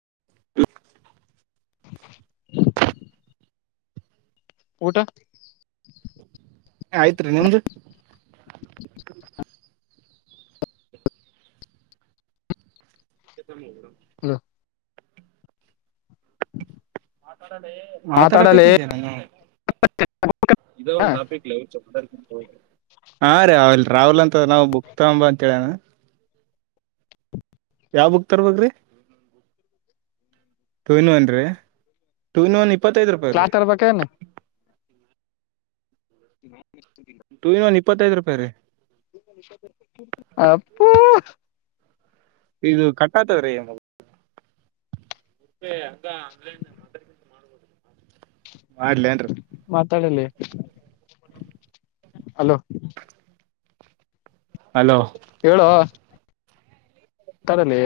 [inaudible] [inaudible] ಊಟ ಆಯ್ತ್ರಿೀ ನಿಮ್ದು ಹ ಮಾತಾಡಕೆಅತಿದ್ಲೇ ನಾನು ಇದ ಒಂದು ಟಾಪಿಕ್ಲೆ ಹಾ ರೀಲ್ ರಾಹುಲ್ ಅಂತ ನಾವು ಬುಕ್ತಂಬ ಅಂತ ಹೇಳಾನ. ಯಾವ್ ಬುಕ್ ತರ ಬೇಕ್ರಿ ಟು ಇನ್ ಒನ್ ರರಿ ಟು ಇನ್ ಒನ್ ಇರಿ [unintelligible] ಕ್ಲಾಸ್ ತಗೋಬೇಕೆನ್ [inaudible] ಟೂ ಇನ್ ಒನ್ ಇಪ್ಪತ್ತೈದು್ ರೂಪಾಯಿ ರೀ ಅಪ್ಪು ಇದು ಕಟ್ಟಾತವ್ರೆ ಮತ್ತೆ ಅ ಆನ್ಲೈನ್ ಮಾಡಗಿಂತ ಮಾಡ್ಬೋದು ಮಾಡ್ಲನ್ರಿ [unintelligible] ತಳ ಹಲೋ [unintelligible] ಹಲೋ ಹೇಳೋ ಮಾತಾಡಲೇ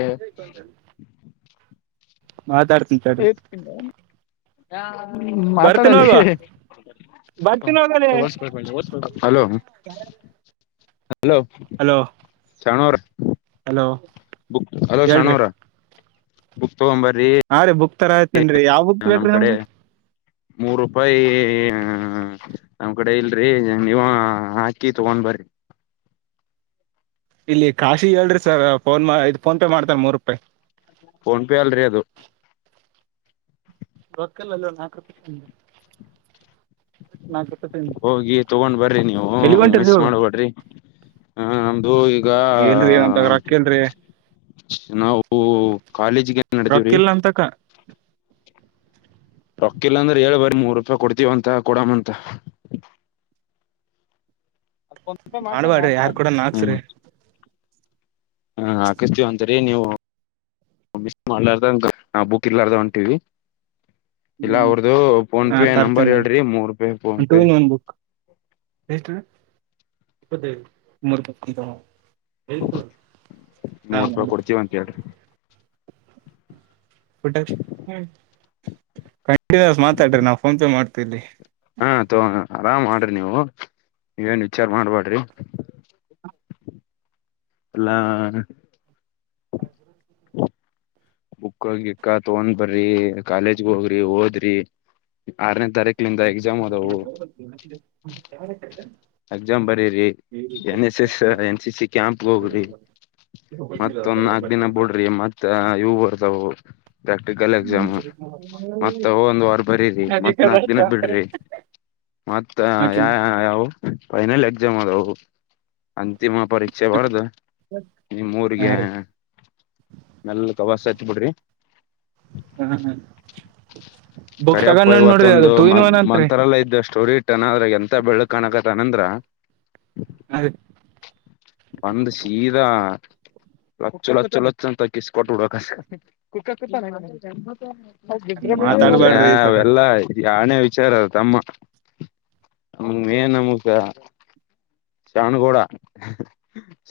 ಮಾತಾಡ್ತಿನ್ ತಡ್ರಿ ಬರ್ತೀನಿ ಮಾತಾಡಲೇ ಹೋಗು ಬರ್ತೀನಿ ಹೋಗಲೇ ವಸ್ [unintelligible] ವಸ್ [unintelligible] ಹಲೋ ಹಲೋ ಹಲೋ ಶರಣು ಅವ್ರೇ ಹಲೋ ಬಕ್ ಹಲೋ ಶಾಣು ಹೇಳ್ರಿ ಅವ್ರೆ ಹಾ ರೀ ಬುಕ್ ತರಕತಿನ್ರಿ ಯಾವ್ ಬುಕ್ ನಮ್ ಬೇಕ್ರೀ ಕಡೆ ನಮ್ಗೆ ಮೂರ್ ರೂಪಾಯಿ ಹ್ಮ್ ಹ್ಮ್ ನಮ್ಮ್ ಕಡೆ ಇಲ್ರಿ ನೀವು ಹಾಕಿ ತಗೊಂಡ್ ಬರಿ [inaudible] ಇಲ್ಲಿ ಕಾಶಿಗ ಹೇಳ್ರಿ ಸರ್ ಫೋನ್ ಇ ಫೋನ್ ಪೇ ಮಾಡ್ತಾರೆ ಮೂರು ರೂಪಾಯಿ ಫೋನ್ ಪೇ ಅಲ್ರಿ ಅದು ರೋಕಲ್ಲಲ್ಲೋ ನಾಲ್ಕ ರಪ ಹೋಗಿ ತಗೊಂಡ್ ಬರ್ರಿ ನೀವು ಎಲ್ಲಿ ಹ ಹೊಂಟಿರಿ ಮಿಸ್ ಇವಾಗ ಮಾಡಬೋಡ್ರಿ ಹ ನಮ್ದು ಈಗ ಇಲ್ರಿ ಅಂತ ರೊಕ್ಕ ಇಲ್ರಿ ನಾವು ಓ ಕಾಲೇಜ್ ಏನ್ ನಡತವ್ರಿ ರೊಕ್ಕ ಇಲ್ಲ ಅಂತಕ ರೊಕ್ಕಿಲ್ಲಾ ಅಂದ್ರೆ ಏಳ್ ಬಾರಿ ಮೂರ್ ರೂಪಾಯಿ ಕೊಡ್ತೀವಂತ ಕೊಡಮ್ಮಂತೆ. ಮಾಡ್ಬಡ್ರಿ ಯಾರ್ ಕೂಡನಾ ಹಾಕ್ಸ್ರಿ ಹಾ ಹಾಕಿಸ್ತೀವಿ ಅಂತರಿ ನೀವು ಮಿಸ್ ಮಾಡಲಾರದಂಗ ಹಬ್ಬಕ್ಕೆ ಇಲ್ಲಾರದ ಒಂಟೀರಿ ಇಲ್ಲ ಅವ್ರದುು ಫೋನ್ ಹಾ ಪೇ ನಂಬರ್ ತರ್ತೇನ ಹೇಳ್ರಿ ಮೂರುೂಪೇ phone two pay in one book [unintelligible] ಹಾ ಮೂವತ್ ರೂಪಾಯಿ ಮಾಡ್ತೀನಿ ಕೊಡ್ತೀವ ಅಂತ ಹೇಳ್ರಿ ಕಂಟಿನ್ಯಸ್ ಮಾತಾಡಿ ನಾವು ಫೋನ್ ಪೇ ಮಾಡ್ತವಿ ಇಲ್ಲಿ ಹಾ ತಕೊ ಆರಾಮ್ ಮಾಡ್ರಿ ನೀವು ನೀವೇನ್ ವಿಚಾರ ಮಾಡ್ಬಾಡ್ರಿ ಎಲ್ಲಾ [inaudible] ಬುಕ್ ಗಿಕ್ಕ ತಗೊಂಡ್ ಬರ್ರಿ ಕಾಲೇಜಿಗೆ ಹೋಗ್ರಿ ಓದ್ರಿ ಆರನೇ ತಾರೀಕಲಿಂದ ಎಕ್ಸಾಮ್ ಅದವು [unintelligible] ಎಕ್ಸಾಮ್ ಬರಿರಿ N S S N C C camp ಹೋಗ್ರಿ ಮತ್ ನಾಕು ದಿನ ಬುಡ್ರಿ ಮತ್ ಇವು ಬರ್ತಾವು ಪ್ರಾಕ್ಟಿಕಲ್ ಎಕ್ಸಾಮ್ ಮತ್ತ ಹೋಗಿ ಒಂದ ವಾರ ಬರೀರಿ ಮತ್ತ ನಾಕ ದಿನ ಬಿಡ್ರಿ. ಮತ್ತ ಯ ಹಾ ಯಾವವು ಫೈನಲ್ ಎಕ್ಸಾಮ್ ಅದಾವು. ಅಂತಿಮ ಪರೀಕ್ಷೆ ಬರೆದು ನಿಮ್ಮ ಊರಿಗೆ, ರೀ ಎಲ್ಲಾ ಹತ್ತು ಬಿಡ್ರಿ ಹ್ಮ ಹ್ ಕರೆಪ್ಪ ಇವತ್ತೊಂದು ಮಂತ್ ಅಂತ್ರಿ ಮಂತ್ರಾಲಯದ ಸ್ಟೋರಿ ಇಟ್ಟಾನ ಅದರಾಗ ಎಂತಾ ಬೆಳಗ ಕಾಣಕಾಂತ ದನಂದ್ರಾ ಬಂದು ಸೀದಾ ಲೊಚ್ಚ ಲೊಚ್ಚ ಲೊಚ್ಚ ಅಂತ ಕಿಸ್ ಕೊಟ್ಟ ಬಿಡಬೇಕ ಅಷ್ಟ. ನಮಗೆ ಮಾತಾಡ್ಬ್ಯಾಡ್ರಿ ಸರ್ ಅವೆಲ್ಲ ಏನೇ ವಿಚಾರ ತಮ್ಮ ನಮಗೆ ಮೇನ್ ಏನ್ ಶಾನೂಗೌಡಾ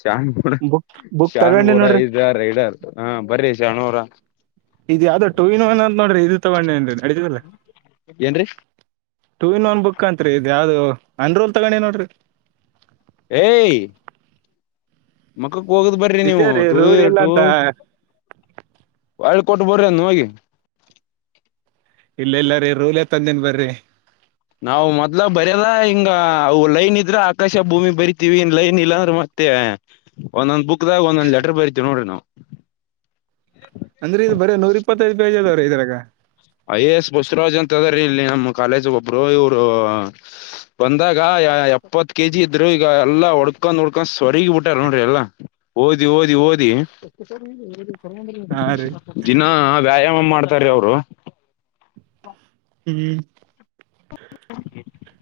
ಶಾನಗೌಡ ಬುಕ್ ಬುಕ್ ತಗೊಂಡಿ ಶಾನಗೌಡ ನೋಡ್ರಿ ಇಜ್ ರೈಡರ್ ಹಾ ಬರಿ ಶಾನು ಅವರ ಇದ ಯಾವ್ದೋ ಟೂ ಇನ್ ಒನ್ ಅಂತ ನೋಡ್ರಿ ಇದು ತಗೊಂಡ ಏನ್ ನೇಡಿತದೆರ ಏನ್ರೀ ಟೂ ಇನ್ ಒನ್ ಬುಕ್ ಅಂತ್ರಿ ಇದ ಯಾವದೊ ಆನರೋಲ್ ತಗೊಂಡಿ ನೋಡ್ರಿ. ಏ ಹೋಗದ್ ಬರ್ರಿ ನಿಜ ನೀವು ರೀ ಟುಯು ರೂಲ್ ಇಲ್ಲ ಟು ಅಂತ ಒಳ್ಳಿ ಕೊಟ್ಟ ಬರ್ರಿ ಅದನ ಹೋಗಿ. ಇಲ್ಲ ಇಲ್ಲರಿ ರೂಲ್ ಹೇ ತಂದಿನಿ ಬರಿ ನಾವ ಮೊದ್ಲ ಬರಿದು ಹಿಂಗ ಲೈನ್ ಇದ್ರೆ ಆಕಾಶ ಭೂಮಿ ಬರಿತೀವಿ ಲೈನ್ ಇಲ್ಲಾಂದ್ರ ಮತ್ ಮತ್ತೆ ಒಂದೊಂದ್ ಬುಕ್ದಾಗ ಒಂದೊಂದ್ ಲೆಟರ್ ಬರಿತೀವಿ ನೋಡ್ರಿ ನಾವು. [inaudible] ಅಂದ್ರೆ ಇದ ಬರೀ ನೂರ್ ಇಪ್ಪತ್ತೈದು ಪೇಜ ಅದಾವರಿ ಇದ್ರಾಗ. ಐ ಎ ಎಸ್ ಬಸವರಾಜ್ ಅಂತ ಅದಾರಿ ಇಲ್ಲೆ ನಮ್ಮ ಕಾಲೇಜ್ ಒಬ್ರು ಇವ್ರು, ಬಂದಾಗ ಎಪ್ಪತ್ ಕೆಜಿ ಇದ್ರು ಈಗ ಎಲ್ಲಾ ಹೊಡ್ಕೊಂಡ ಹೊಡ್ಕೊ, ಸೊರಗಿ ಬಿಟ್ಟಾರ ನೋಡ್ರಿ ಎಲ್ಲಾ ಓದಿ ಓದಿ ಓದಿ ಹಾ ರೀ ದಿನ ವ್ಯಾಯಾಮ ಮಾಡ್ತಾರೇ ಅವರು ಹ್ಮ್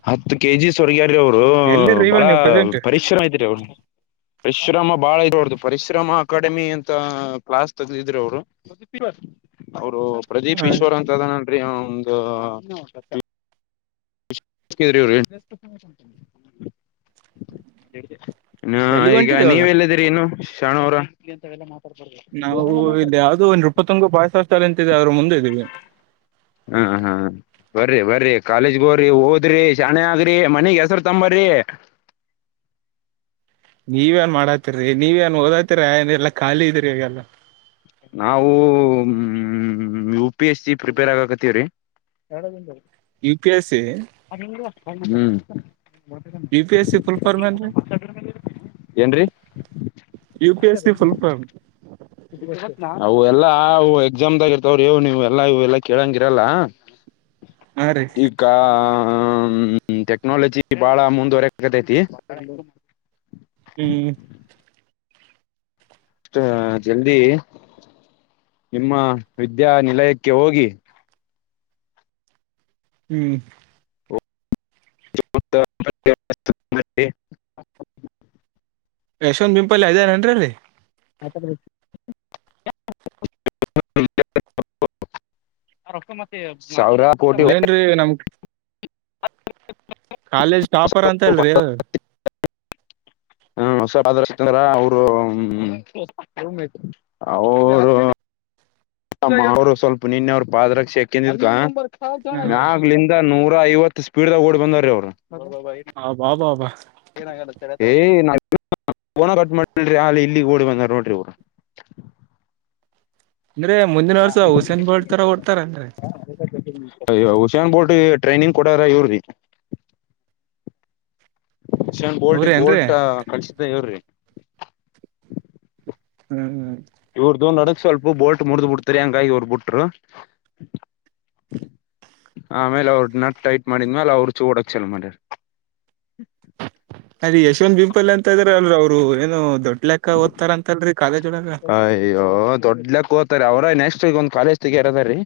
ಹತ್ತು ಕೆಜಿ ಸೊರಗ್ಯಾರ ಅವರು ಎಲ್ಲಿರಿ ಬಾಳ ಇವಾಗ ನೀವು ಪ್ರೆಸೆಂಟ್ ಪರಿಶ್ರಮ ಐತ್ರಿ ಅವರ [inaudible] ಪರಿಶ್ರಮ ಬಾಳ ಇದೆ ಅವರದು ಪರಿಶ್ರಮ ಅಕಾಡೆಮಿ ಅಂತ ಕ್ಲಾಸ್ ತೆಗದಿದ್ರರು ಅವ್ರು. ಅವರು ಪ್ರದೀಪ್ ಈಶ್ವರ್ ಅಂತ ಅದಾನನ್ರಿ ಅವಂದು [unintelligible] ಎಲ್ಲಿಗೆ ಈಗ ಹೊಂಟಿರಿ ಇವಾಗ ನೀವೆಲ್ಲಿ ಇದಿರಿ ಇನ್ನು ಶಾನೂ ಅವ್ರೆ ನಾವು ಇಲ್ಲಿ ಯಾವ್ದೋ ಒಂದ ನೃಪತುಂಗ ಬಾಯಸ ಹ್ವಾಸ್ಟೆಲ ಅಂತಿದೆ ಅದರ ಮುಂದೆ ಇದೀವಿ. ಹಾ ಹಾ ಬರಿ ಬರಿ ಕಾಲೇಜಗ್ ಹೋಗ್ರಿ ಓದ್ರಿ ಶಾಣೆ ಆಗ್ರಿ ಮನಿಗ್ ಹೆಸರ ತಗೊಂಡ ಬರಿ. ಎ [inaudible] ನೀವೇನ್ ಮಾಡಾತಿರಿ ನೀವೇನ್ ಓದತಿರೆ ಏನ್ ಇಲ್ಲಾ ಖಾಲಿ ಇದಿರ ಈಗೆಲ್ಲ. ನಾವು ಹ್ಮ U P S C prepare ಆಗಕ ಹತ್ತಿವಿ ರಿ ಎರಡು ದಿಂದು ಯು ಪಿ ಎಸ್ ಸಿ ಹ್ಮ್ ಯು ಪಿಎಸ್ ಸಿ ಫುಲ್ಲಫಾರ್ಮ್ ಎನ್ರಿ? ಏನ್ರೀ U P S C full form? ಬರತ್ ನಾ ಅವು ಎಲ್ಲಾ ಅವು ಎಕ್ಸಾಮ್ದಾಗ ಇರತವರಿ ನೀವು ಎಲ್ಲಾ ಇವು ಎಲ್ಲಾ ಕೇಳಂಗಿರಲ್ಲ. ಹಾ ರೀ ಈ ಕಾ ಹ್ಮ್ ಟೆಕ್ನಾಲಜಿ ಬಾಳ ಮುಂದುವರ್ಯಾಕತೈತಿ. ಹ್ಮ್ ಟ ಜಲ್ದಿ ನಿಮ್ಮ ವಿದ್ಯಾನಿಲಯಕ್ಕೆ ಹೋಗಿ ಹ್ಮ್ [inaudible] ಯಶವಂತ್ ಬಿಂಪಲ್ಲಿ ಐದಾರೇನ್ರಿ [inaudible] [inaudible] ರೊಕ್ಕ ಮತಿ ಸಾವಿರ ಕೋಟಿ ಏನ್ರಿ ನಮ್ ಕಾಲೇಜ್ ಟಾಪರ್ ಅಂತ ಅಲ್ರಿ ಹ್ಮ್ ಹೊಸ ಕಾಲೇಜ್ ಸೇರಿಖಂಡರ ಅವ್ರು. ಅವ್ರು ಅವರು ಸ್ವಲ್ಪ ನಿನ್ನೆವರು ಪಾದರಕ್ಷೆಕಿ [unintelligible] ನೊರಾ ಐವತ್ತು ಸ್ಪೀಡ್ ದಾಗ ಓಡ್ ಬಂದಾರ್ರ ಅವರು ಅಬಾ ಬಾಬಾ ಏಯ್ ನಾ ಫೋನ [unintelligible] ಮಾಡ್ಲಿ ಅಲ್ಲಿ ಇಲ್ಲಿ ಓಡಿ ಬಂದಾರ ನೋಡ್ರಿ ಇವ್ರು ಅಂದ್ರೆ ಮುಂದಿನ ವರ್ಷ ಹುಸೇನ್ ಬೋಲ್ಟ್ ತರ ಹೋಡ್ ತರ ಅಂದ್ರೆ ಹುಶ್ಯನ್ ಬೋರ್ಟ್ ಟ್ರೈನಿಂಗ್ ಕೊಟ್ಟೂರು ಯುವ್ರಿ ಯಕ್ಷನ್ ಬೋಲ್ಟ್ ಈಗ್ ಅವ್ರೇನ್ರಿ ಬೋಲ್ಟ್ ಕಳಸಿದ್ದ ಇವ್ರಿ ಹ್ಮ ಹ್ಮ ಇವ್ರ್ದ ನಡಕ್ ಸ್ವಲ್ಪ ಬೋಲ್ಟ್ ಮುಡ್ದ್ ಬಿಡ್ತರಿ ಹಂಗಾಗಿ ಇವ್ರ ಬಿಟ್ರು ಆಮೇಲೆ ಅವರು ನಟ್ ಟೈಟ್ ಮಾಡಿದ್ಮ್ಯಾಲ ಅವರು ಚೂಡಕ್ ಹಚ್ಚ ಮಾಡಿಯ ಅದ ಯಶವಂತ್ ಬಿಪಲ್ ಅಂತ ಇದ್ರ ಅಲ್ರ ಅವರು ಏನು ದೊಡ್ಲೆಕ್ಕ ಓದ್ತಾರ ಅಂತಲ್ರರಿ ಕಾಲೇಜ್ ಒಳಗ ಅಯ್ಯೋ ದೊಡ್ಲಕ್ಕ ಹೋತಾರೆ ಅವ್ರ ನೆಕ್ಸ್ಟ್ ಈಗ ಒಂದ್ ಕಾಲೇಜ್ ತೇಗಿಯಾರ್ ಅದರ್ ರೀ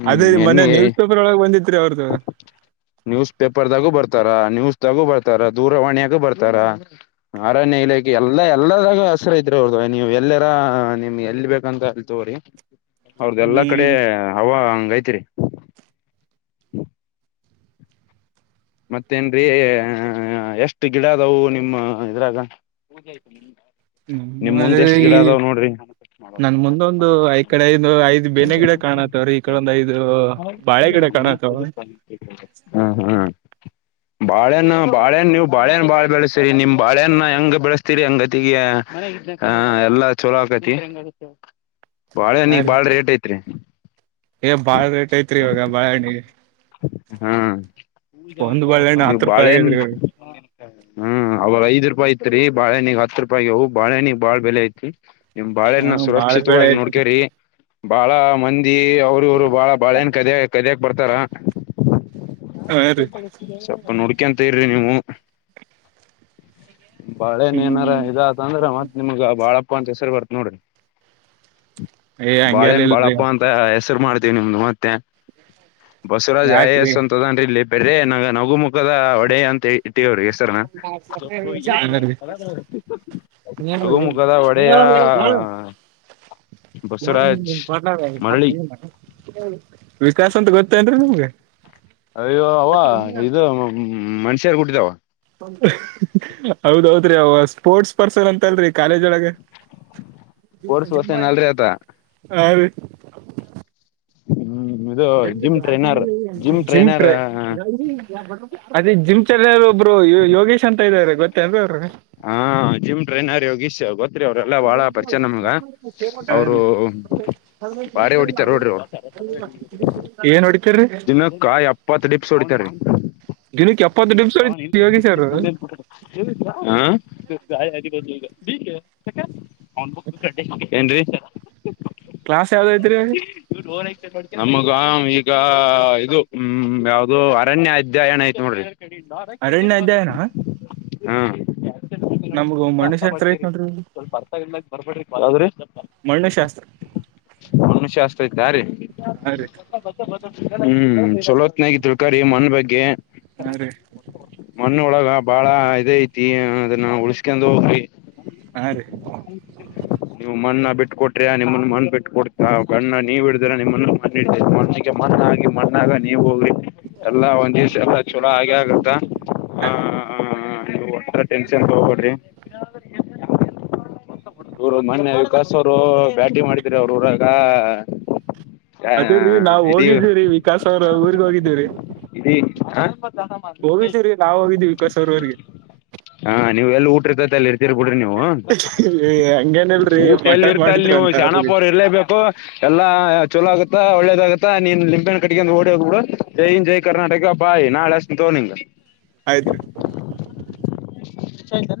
ಹ್ಮ್ ಅದೇ ರೀ ಮೊನ್ನೆ ನೆನ್ನೆ ನ್ಯೂಸ್ ಪೇಪರ್ ಒಳಗ್ ಬಂದಿತ್ರಿ ಅವ್ರದು ನ್ಯೂಸ್ ಪೇಪರ್ದಾಗೂ ಬರ್ತ ಬರ್ತಾರ ನ್ಯೂಸ್ ತಾಗೂ ಬರ್ತಾರ ದೂರವಾಣಿಯಾಗು ಬರ್ತಾರ ಅರಣ್ಯ ಇಲಾಖೆ ಎಲ್ಲಾ ಎಲ್ಲಾದಾಗ ಹಸ್ರಿದ್ರು ಅವರ್ದ್ ನೀವ್ ಎಲ್ಲರಾ ನಿಮ್ಗೆ ಎಲ್ ಬೇಕ ಅಂತ ತಕೋರಿ ಅವ್ರ್ದ ಎಲ್ಲಾ ಕಡೆ ಹ್ಮ್ ಹವ ಹಂಗ ಗೈತ್ರಿ ಮತ್ತೇನ್ರೀ ಎಷ್ಟ್ ಗಿಡ ಅದವು ನಿಮ್ಮ ಇದ್ರಾಗ ಪೂಜೆ ಆಯಿತ್ರಿ ನಮ್ಮಲ್ಲಿ ಈ ನನ್ ಮುಂದೊಂದು ಈ ಕಡೆ ಐದು ಐದ್ ಬೇನೆ ಗಿಡ ಕಾಣತ್ತವ್ರೀ ಈ ಕಡೆ ಒಂದು ಐದು ಬಾಳೆ ಗಿಡಾ ಹಾ ಹಾ ಬಾಳೆಹಣ್ಣು ಬಾಳೆಹಣ್ ನೀವು ಬಾಳೆಹಣ್ ಬಾಳೆ ಬೆಳೆಸ್ತರಿ ನಿಮ್ ಬಾಳೆಹಣ್ ಹೆಂಗ್ ಬೆಳೆಸ್ತೀರಿ ಹಂಗತಿಗೆ ಎಲ್ಲಾ ಚೋಲೋ ಆ ಹಾ ಬಾಳೆಹಣ್ಣಿಗ್ ರೀ ಬಾಳ ರೇಟ್ ಐತ್ರಿ ಏ ಬಾಳ ರೇಟ್ ಐತ್ರಿ ಇವಾಗ ಬಾಳಹಣ್ಣಿಗೆ ಹಾ ಬಾಳೆಹಣ್ಣು ನೀ ಹತ್ತು ರೂಪಾಯಿ ಬಾಳೆನ್ ಆಗೇದ್ರಿ ಹ್ಮ್ ಅವ್ರ ಐದ್ ರೂಪಾಯಿ ಐತ್ರಿ ಬಾಳೆನಗ್ ಹತ್ ರೂಪಾಯಗವು ಬಾಳೆಣ್ಣಿಗ್ ಬಾಳ ಬೆಲೆ ಐತಿ ನಿಮ್ ಹ ಬಾಳೆನ ಬಾಳ ಬೆಳೆ ಸುರಕ್ಷಿತವಾಗಿ ಐತ್ರಿ ನೋಡ್ಕೇರಿ ಬಾಳ ಮಂದಿ ಅವ್ರ ಇವ್ರು ಬಾಳ ಬಾಳ ನ್ ಕದ್ಯ ಕದಕ್ ಬರ್ತಾರ ಹಾ ರೀ ಸ್ವಪ ನುಡ್ಕಂತ ಇರ್ರಿ ನೀವು ಬಾಳೆನ್ ಏನಾರ ಇದ ಅಂದ್ರೆ ಮತ್ ನಿಮ್ಗ ಬಾಳಪ್ಪ ಅಂತ ಹೆಸರು ಬರ್ತ್ ನೋಡ್ರಿ ಏ ಹಂಗೆಲ್ಲ ಬಾಳೇನ್ ಇಲ್ರಿ ಬಾಳಪ್ಪ ಅಂತ ಹೆಸರು ಮಾಡ್ತ ನಿಮ್ದು ಮತ್ತೆ ಬಸವರಾಜ್ ಯ ಯಾಕ್ರಿ ಎಸ್ ಅಂತದೀ ಲೇಟ್ ಬೇರೆ ನ ನಗು ಮುಖದ ಒಡೆ ಅಂತ ಇಟ್ಟೀವ್ರಿಗೆ ಹಾ ರೀ ನಗುಮುಖದ ಒಡೆಯ [inaudible] ಯ ಬಸವರಾಜ್ ಬಾವರ್ ಮಾಡ [inaudible] ಮರಳಿ [unintelligible] ವಿಕಾಸ ಅಂತ ಗೊತ್ತೇನ್ರಿ ನಮ್ಗೆ ಅಯ್ಯೋ ಅವ ಇದು ಮನ್ಷ್ಯರ್ ಹುಟ್ಟಿದವ ಹೌದೌದ್ರಿ ಅವ ಸ್ಪೋರ್ಟ್ಸ್ ಪರ್ಸನ್ ಅಂತ ಅಲ್ರಿ ಕಾಲೇಜ್ ಒಳಗೆ ಜ ಕೋರ್ಸ್ ಜಿಮಂಬ ಹೊಸೇನ್ ಅಲ್ರಿ ಆತ ಹ [inaudible] ಹ್ಮ್ ಇದು ಜಿಮ್ ಟ್ರೈನರ್ ಜಿಮ್ ಟ್ರೈನರ್ ಟ ಅದೇ ಜಿಮ್ ಚೆಲ ಒಬ್ರು ಯೋಗೇಶ್ ಅಂತ ಇದಾರೆ ಗೊತ್ತೇಲ್ ಅವರು ಹಾ ಜಿಮ್ ಟ್ರೈನರ್ ಯೋಗೀಶ್ ಗೊತ್ತಿ ಅವ್ರಲ್ಲಾ ಬಹಳ ಪರಿಚಯ ನಮ್ಗ ಅವರು ಹ ಬಾರಿ ಹೊಡಿತಾರ ನೋಡ್ರಿ ಅವ್ರು [unintelligible] ಏನ್ ಹೊಡಿತರಿ ದಿನಕ್ಕ ಹೇಳಿ ಯೋಗೇಶ್ ಅವರು [unintelligible] ಗ ಅಿ ಬಏ [unintelligible] ಕ್ಲಾಸ್ ಯಾವ್ದ ಐತ್ರಿೀ ನಮಗ ಈಗ ಇದು ಹ್ಮ ಯಾವ್ದ ಅರಣ್ಯ ಅಧ್ಯಾಯನ ಐ್ತ್ ನೋಡ್ರಿ ನಡಕ್ಕೆ ಅರಣ್ಯ ಅಧ್ಯಯನ [inaudible] ನಮ್ಗ ಅಂದ್ರ ಅರ್ಥ ಮಣ್ಣುಶಾಸ್ತ್ರ ಐತ್ ಮಾಡ್ಕೇರಿ ನೋಡ್ರಿ ಇವಾಗ. ಸ್ವಲ್ಪ ಅರ್ಥ ಇಲ್ದಕ್ ಬರ್ಬೇಡ್ರಿ ಬದದ್ರ ಮಣ್ಣುಶಾಸ್ತ್ರ ಮನುಷ್ಯಸ್ತ ಇದ್ದ ರೀ ಹಾ ರೀ ಹ್ಮ್ ಚಲೋತ್ನಗ ತಿಳ್ಕಾರಿರಿ ಮನ್ ಬಗ್ಗೆ ಹಾ ರೀ ಮಣ್ಣ ಒಳಗ ಬಾಳ ಇದ ಐತಿ ಅದನ್ನ ಉಳಸ್ಕೊಂಡ್ ಹೋಗ್ರಿ ಹಾ ರೀ ಬಿ ಕೊಟ್ರಿ ನಿಮ್ಮನ್ನು ಮ ಬಿಟ್ಟ ಕೊಡ್ತಾ ಗಣ್ಣ ನೀವ ಹಡಿದ್ರ ನಿಮ್ಮನ್ನು ಮ ಮನುಷಕ್ಕೆ ಮಣ್ಣ ಆಗಿ ಮಣ್ಣಾಗ ನೀವ್ ಹೋಗ್ರಿ ಎಲ್ಲಾ ಒಂದ್ಿವ್ಸ ಎಲ್ಲ [unintelligible] ಚಲೋ ಹಾಗೆ ಆಗುತ್ತಾ ಹ ಹ್ಮ ನೀವು ಒರ ಟೆನ್ಷನ್ ತಗಕೊಡ್ರಿ ಟ್ [inaudible] ರ ಮನೆ ವಿಕಾಸ್ ಅವರು ಬ್ಯಾಟಿಂಗ್ ಮಾಡಿದರಿ ಅವ್ರ ಊರಾಗ ಆ ಅದೇ್ರೀ ನಾವ್ ಇಡೀ ಹೋಗಿದ್ದೀವಿ್ರೀ ವಿಕಾಸ್ ಅವ್ರ ಊರ್ಗ್ ಹೋಗಿದ್ದೀವ್ರಿ ಇಡೀ ಹ ಹೋಗಿದೀವ್ರೀ ನಾವ್ ಹೋಗಿದ್ದೀವಿ ವಿಕಾಸ್ ಅವ್ರವ್ರಿಗೆ ಹಾ ನೀವು್ ಎಲ್ಲ ಊಟ್ರ ಕತೆ ಎಲ್ಲಿ ಇರ್ತೀರಿ ಕೂಡ್ರಿ ನೀವು ಏ, ಹಂಗೇನಿಲ್ರಿ ಊಟ ಎಲ್ಲಿ ಮಟನ್ ಇರ್ತಲ್ ಮಾಡಿದ್ರು ನೀವು ಅಂತ ಶಾಣಾಪುರ್ ಹೋಗಿದ್ವಿ ಇರ್ಲೇಬೇಕು ಎಲ್ಲಾ ಚಲ ಆುತ್ತತ್ತ ಒಳ್ಳೇದಾಗುತ್ತಾ ನೀನ್ ಲಿಂಬೆನ್ ಕಟ್ಟಿಗೆಂದು ಓಡಿ ಹೋಗ್ಬಿಡು ಜೈನ್ ಜೈ ಕರ್ನಾಟಕ ಬಾಯ್ ನಾಳೆ ಅಷ್ಟು ತೋ ನಿಿಂಗ ಆಯ್ತ್ರಿರಿ [unintelligible] ಚಂದಲ್ಲ